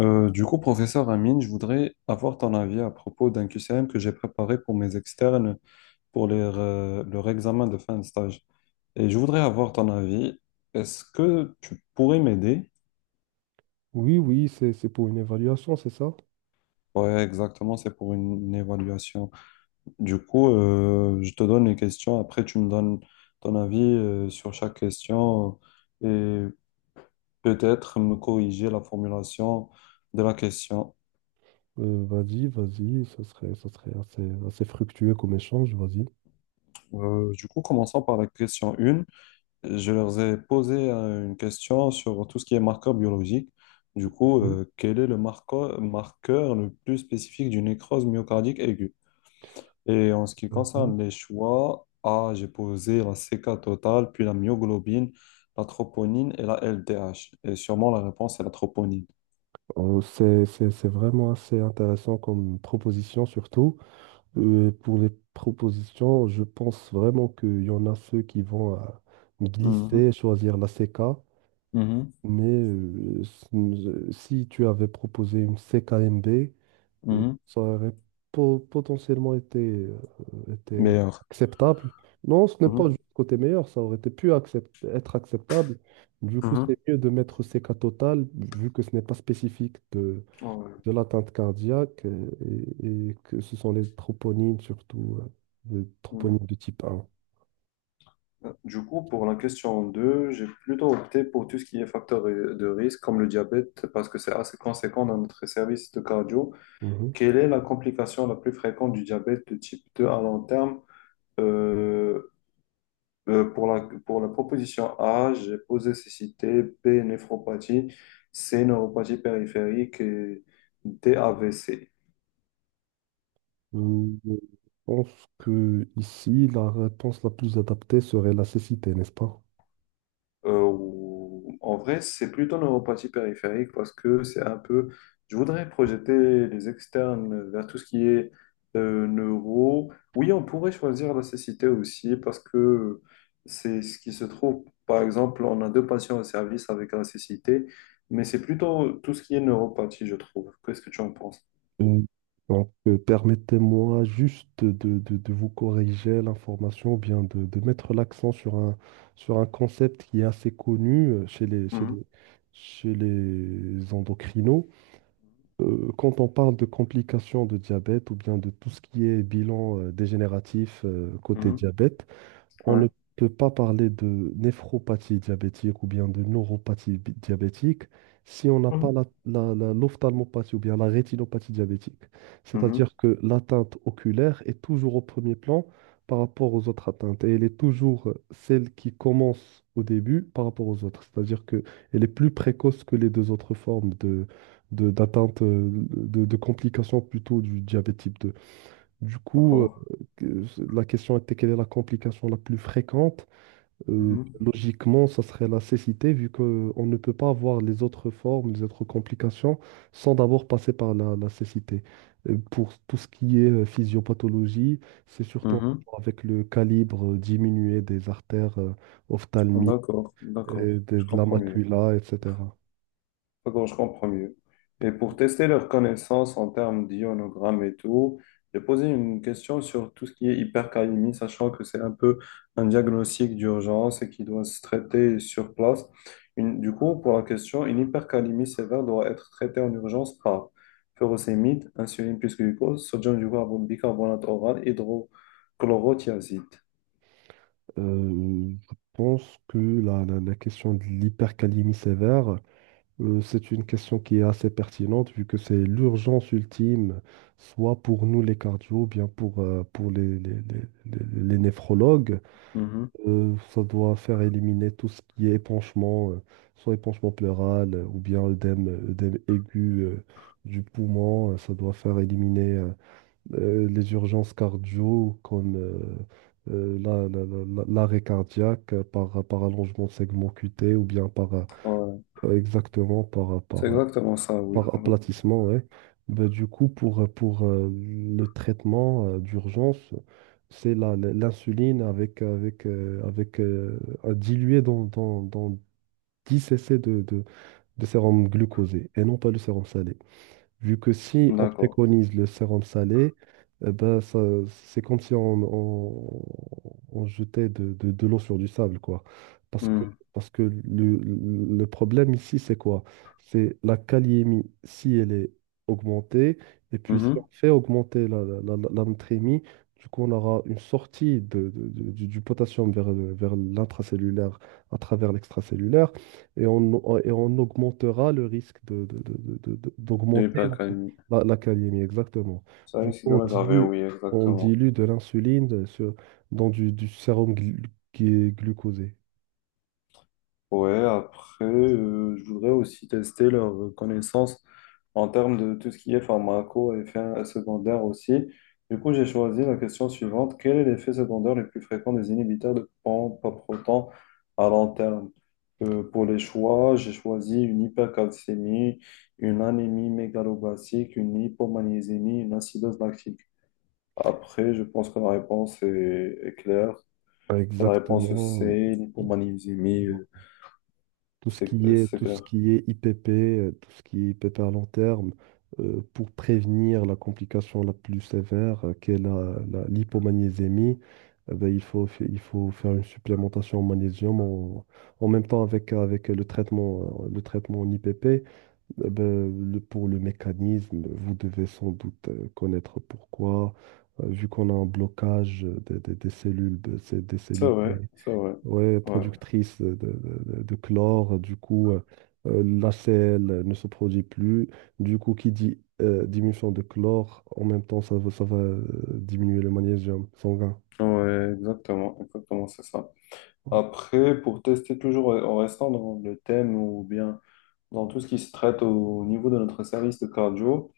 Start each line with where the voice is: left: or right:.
left: Du coup, professeur Amine, je voudrais avoir ton avis à propos d'un QCM que j'ai préparé pour mes externes pour leur examen de fin de stage. Et je voudrais avoir ton avis. Est-ce que tu pourrais m'aider?
right: Oui, oui, c'est pour une évaluation, c'est ça?
left: Ouais, exactement, c'est pour une évaluation. Du coup, je te donne les questions. Après, tu me donnes ton avis, sur chaque question, et peut-être me corriger la formulation de la question.
right: Vas-y, vas-y, ça serait assez fructueux comme échange, vas-y.
left: Du coup, commençons par la question 1. Je leur ai posé une question sur tout ce qui est marqueur biologique. Du coup,
right: Mhm,
left: quel est le marqueur le plus spécifique d'une nécrose myocardique aiguë? Et en ce qui
right: mhm.
left: concerne les choix, A, j'ai posé la CK totale, puis la myoglobine, la troponine et la LDH. Et sûrement la réponse est la troponine.
right: C'est vraiment assez intéressant comme proposition, surtout. Pour les propositions, je pense vraiment qu'il y en a ceux qui vont
left: Mhm.
right: glisser, choisir la CK,
left: Mhm.
right: mais si tu avais proposé une CKMB,
left: Mhm.
right: ça aurait potentiellement été
left: Meilleur.
right: acceptable. Non, ce n'est pas
left: Mhm.
right: juste côté meilleur, ça aurait été pu accept être acceptable. Du coup, c'est
left: Mhm.
right: mieux de mettre CK total, vu que ce n'est pas spécifique de,
left: Ouais.
right: de l'atteinte cardiaque, et que ce sont les troponines, surtout les
left: Mhm.
right: troponines de type 1.
left: Du coup, pour la question 2, j'ai plutôt opté pour tout ce qui est facteur de risque, comme le diabète, parce que c'est assez conséquent dans notre service de cardio.
right: Mhm.
left: Quelle est la complication la plus fréquente du diabète de type 2 à long terme? Euh, pour la proposition A, j'ai posé cécité, B, néphropathie, C, neuropathie périphérique et D, AVC.
right: Je pense que ici, la réponse la plus adaptée serait la cécité, n'est-ce pas?
left: En vrai, c'est plutôt neuropathie périphérique parce que c'est un peu. Je voudrais projeter les externes vers tout ce qui est neuro. Oui, on pourrait choisir la cécité aussi parce que c'est ce qui se trouve. Par exemple, on a deux patients au service avec la cécité, mais c'est plutôt tout ce qui est neuropathie, je trouve. Qu'est-ce que tu en penses?
right: Euh, Donc, permettez-moi juste de vous corriger l'information, ou bien de mettre l'accent sur sur un concept qui est assez connu chez les, chez
left: Mhm.
right: les, chez les endocrinos. Quand on parle de complications de diabète ou bien de tout ce qui est bilan, dégénératif, côté
left: Mhm.
right: diabète, on
left: Ouais.
right: ne peut pas parler de néphropathie diabétique ou bien de neuropathie diabétique si on n'a pas
left: Mhm.
right: l'ophtalmopathie ou bien la rétinopathie diabétique.
left: Mhm.
right: C'est-à-dire que l'atteinte oculaire est toujours au premier plan par rapport aux autres atteintes et elle est toujours celle qui commence au début par rapport aux autres. C'est-à-dire que elle est plus précoce que les deux autres formes d'atteinte, de complications plutôt du diabète type 2. Du coup,
left: D'accord.
right: que- la question était quelle est la complication la plus fréquente?
left: Mhm.
right: Logiquement, ça serait la cécité, vu qu'on ne peut pas avoir les autres formes, les autres complications, sans d'abord passer par la cécité. Pour tout ce qui est physiopathologie, c'est surtout en
left: Mhm.
right: rapport avec le calibre, diminué des artères, ophtalmiques
left: D'accord,
right: et
left: d'accord. Je
right: de la
left: comprends mieux.
right: macula, etc.
left: Bon, je comprends mieux. Et pour tester leurs connaissances en termes d'ionogramme et tout, j'ai posé une question sur tout ce qui est hypercalémie, sachant que c'est un peu un diagnostic d'urgence et qui doit se traiter sur place. Du coup, pour la question, une hypercalémie sévère doit être traitée en urgence par furosémide, insuline plus glucose, sodium du bicarbonate oral, hydrochlorothiazide.
right: Je pense que la question de l'hypercalémie sévère, c'est une question qui est assez pertinente vu que c'est l'urgence ultime, soit pour nous les cardio, ou bien pour les néphrologues.
left: Mhm.
right: Ça doit faire éliminer tout ce qui est épanchement, soit épanchement pleural, ou bien œdème aigu du poumon. Ça doit faire éliminer les urgences cardio comme l'arrêt cardiaque par allongement de segment cuté ou bien
left: Ouais.
right: exactement
left: C'est exactement ça, oui,
right: par
left: oui.
right: aplatissement, ouais. Bah, du coup, pour le traitement d'urgence, c'est l'insuline avec, avec, avec à diluer dans 10 cc de sérum glucosé et non pas le sérum salé. Vu que si on
left: D'accord.
right: préconise le sérum salé, eh ben ça, c'est comme si on jetait de l'eau sur du sable, quoi. Parce que,
left: Hmm.
right: Parce que le problème ici, c'est quoi? C'est la kaliémie, si elle est augmentée, et puis si
left: Mhm.
right: on fait augmenter la natrémie, du coup, on aura une sortie du potassium vers l'intracellulaire à travers l'extracellulaire et on augmentera le risque
left: De
right: d'augmenter
left: l'hypercalcémie.
right: la calémie, exactement.
left: Ça
right: Du
left: risque
right: coup,
left: de l'aggraver, oui,
right: on
left: exactement.
right: dilue de l'insuline dans du sérum qui est glucosé.
left: Ouais, après, je voudrais aussi tester leurs connaissances en termes de tout ce qui est pharmaco et effets secondaires aussi. Du coup, j'ai choisi la question suivante. Quel est l'effet secondaire le plus fréquent des inhibiteurs de pompe à proton à long terme? Pour les choix, j'ai choisi une hypercalcémie, une anémie mégaloblastique, une hypomagnésémie, une acidose lactique. Après, je pense que la réponse est claire. C'est la réponse
right: Exactement.
left: C,
right: Euh,
left: l'hypomagnésémie,
right: tout ce qui est,
left: c'est
right: tout ce
left: clair.
right: qui est IPP, tout ce qui est IPP à long terme, pour prévenir la complication la plus sévère, qui est l'hypomagnésémie, eh ben, il faut faire une supplémentation en magnésium en même temps avec le traitement en IPP. Eh ben, pour le mécanisme, vous devez sans doute connaître pourquoi, vu qu'on a un blocage des cellules, des
left: C'est
right: cellules
left: vrai,
right: T.
left: c'est vrai.
right: Ouais,
left: Ouais,
right: productrice de chlore, du coup, la selle ne se produit plus. Du coup, qui dit diminution de chlore, en même temps, ça va diminuer le magnésium sanguin.
left: ouais, exactement, exactement, c'est ça.
right: Ouais,
left: Après, pour tester toujours en restant dans le thème ou bien dans tout ce qui se traite au niveau de notre service de cardio,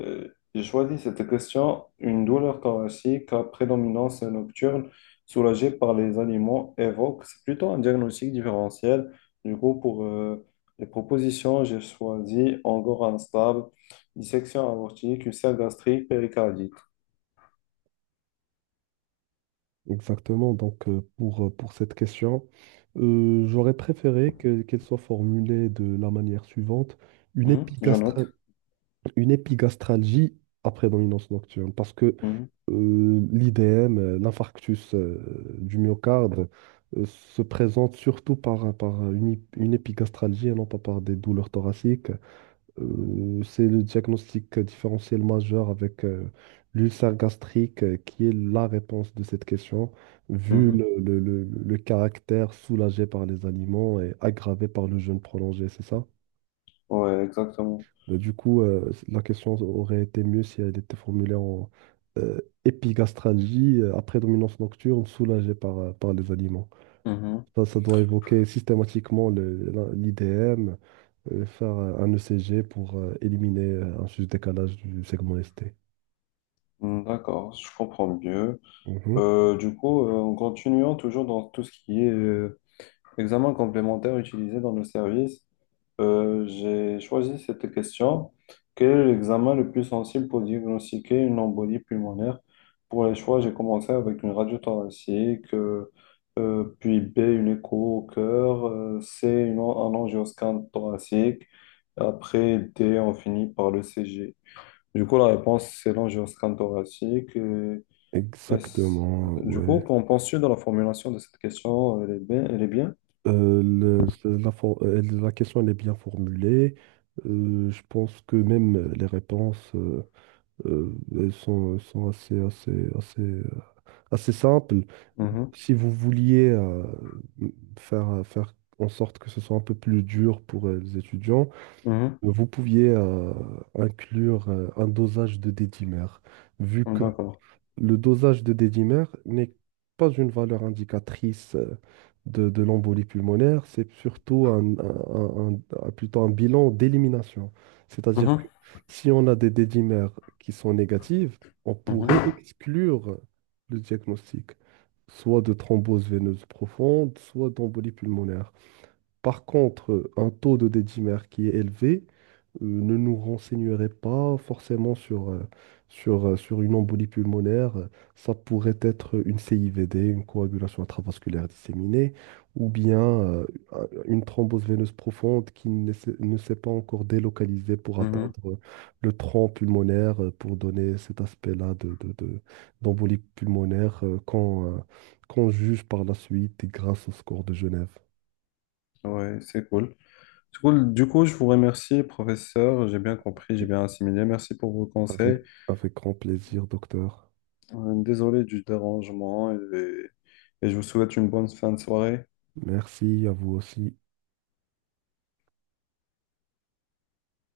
left: Euh, j'ai choisi cette question. Une douleur thoracique à prédominance nocturne soulagée par les aliments évoque. C'est plutôt un diagnostic différentiel. Du coup, pour les propositions, j'ai choisi angor instable, dissection aortique, ulcère gastrique, péricardite.
right: exactement. Donc, pour cette question, j'aurais préféré qu'elle soit formulée de la manière suivante, une
left: Mhm, je
right: épigastra-
left: note.
right: une épigastralgie après dominance nocturne. Parce que
left: Mhm,
right: l'IDM, l'infarctus, du myocarde, se présente surtout par une épigastralgie et non pas par des douleurs thoraciques. C'est le diagnostic différentiel majeur avec l'ulcère gastrique, qui est la réponse de cette question, vu
left: mhm.
right: le caractère soulagé par les aliments et aggravé par le jeûne prolongé, c'est ça?
left: Ouais, exactement.
right: Bah, du coup, la question aurait été mieux si elle était formulée en euh, épigastralgie, à prédominance nocturne, soulagée par les aliments.
left: Mhm.
right: Ça doit évoquer systématiquement l'IDM, faire un ECG pour éliminer un juste décalage du segment ST.
left: Mm, d'accord, je comprends mieux.
right: Mhm.
left: Du coup, en continuant toujours dans tout ce qui est examen complémentaire utilisé dans nos services, j'ai choisi cette question. Quel est l'examen le plus sensible pour diagnostiquer une embolie pulmonaire? Pour les choix, j'ai commencé avec une radio thoracique, puis B, une écho au cœur, C, un angioscan thoracique. Après D, on finit par le CG. Du coup, la réponse, c'est l'angioscan thoracique. Et c-
right: Exactement,
left: du coup,
right: ouais.
left: qu'en penses-tu de la formulation de cette question? Elle est bien? Elle est bien?
right: La question, elle est bien formulée. Je pense que même les réponses, elles sont assez simple.
left: Mhm.
right: Si vous vouliez faire en sorte que ce soit un peu plus dur pour les étudiants, vous pouviez inclure un dosage de dédimère, vu
left: Mhm.
right: que
left: D'accord.
right: le dosage de dédimère n'est pas une valeur indicatrice de l'embolie pulmonaire, c'est surtout plutôt un bilan d'élimination. C'est-à-dire que
left: Mhm.
right: si on a des dédimères qui sont négatives, on pourrait
left: Mhm.
right: exclure le diagnostic, soit de thrombose veineuse profonde, soit d'embolie pulmonaire. Par contre, un taux de dédimère qui est élevé ne nous renseignerait pas forcément sur une embolie pulmonaire. Ça pourrait être une CIVD, une coagulation intravasculaire disséminée, ou bien une thrombose veineuse profonde qui ne s'est pas encore délocalisée pour
left: Mhm.
right: atteindre le tronc pulmonaire, pour donner cet aspect-là d'embolie pulmonaire qu'on juge par la suite grâce au score de Genève.
left: Ouais, c'est cool. C'est cool. Du coup, je vous remercie, professeur. J'ai bien compris, j'ai
right: Oui.
left: bien assimilé. Merci pour vos
right: Avec,
left: conseils.
right: Avec grand plaisir, docteur.
left: Désolé du dérangement et je vous souhaite une bonne fin de soirée.
right: Merci à vous aussi.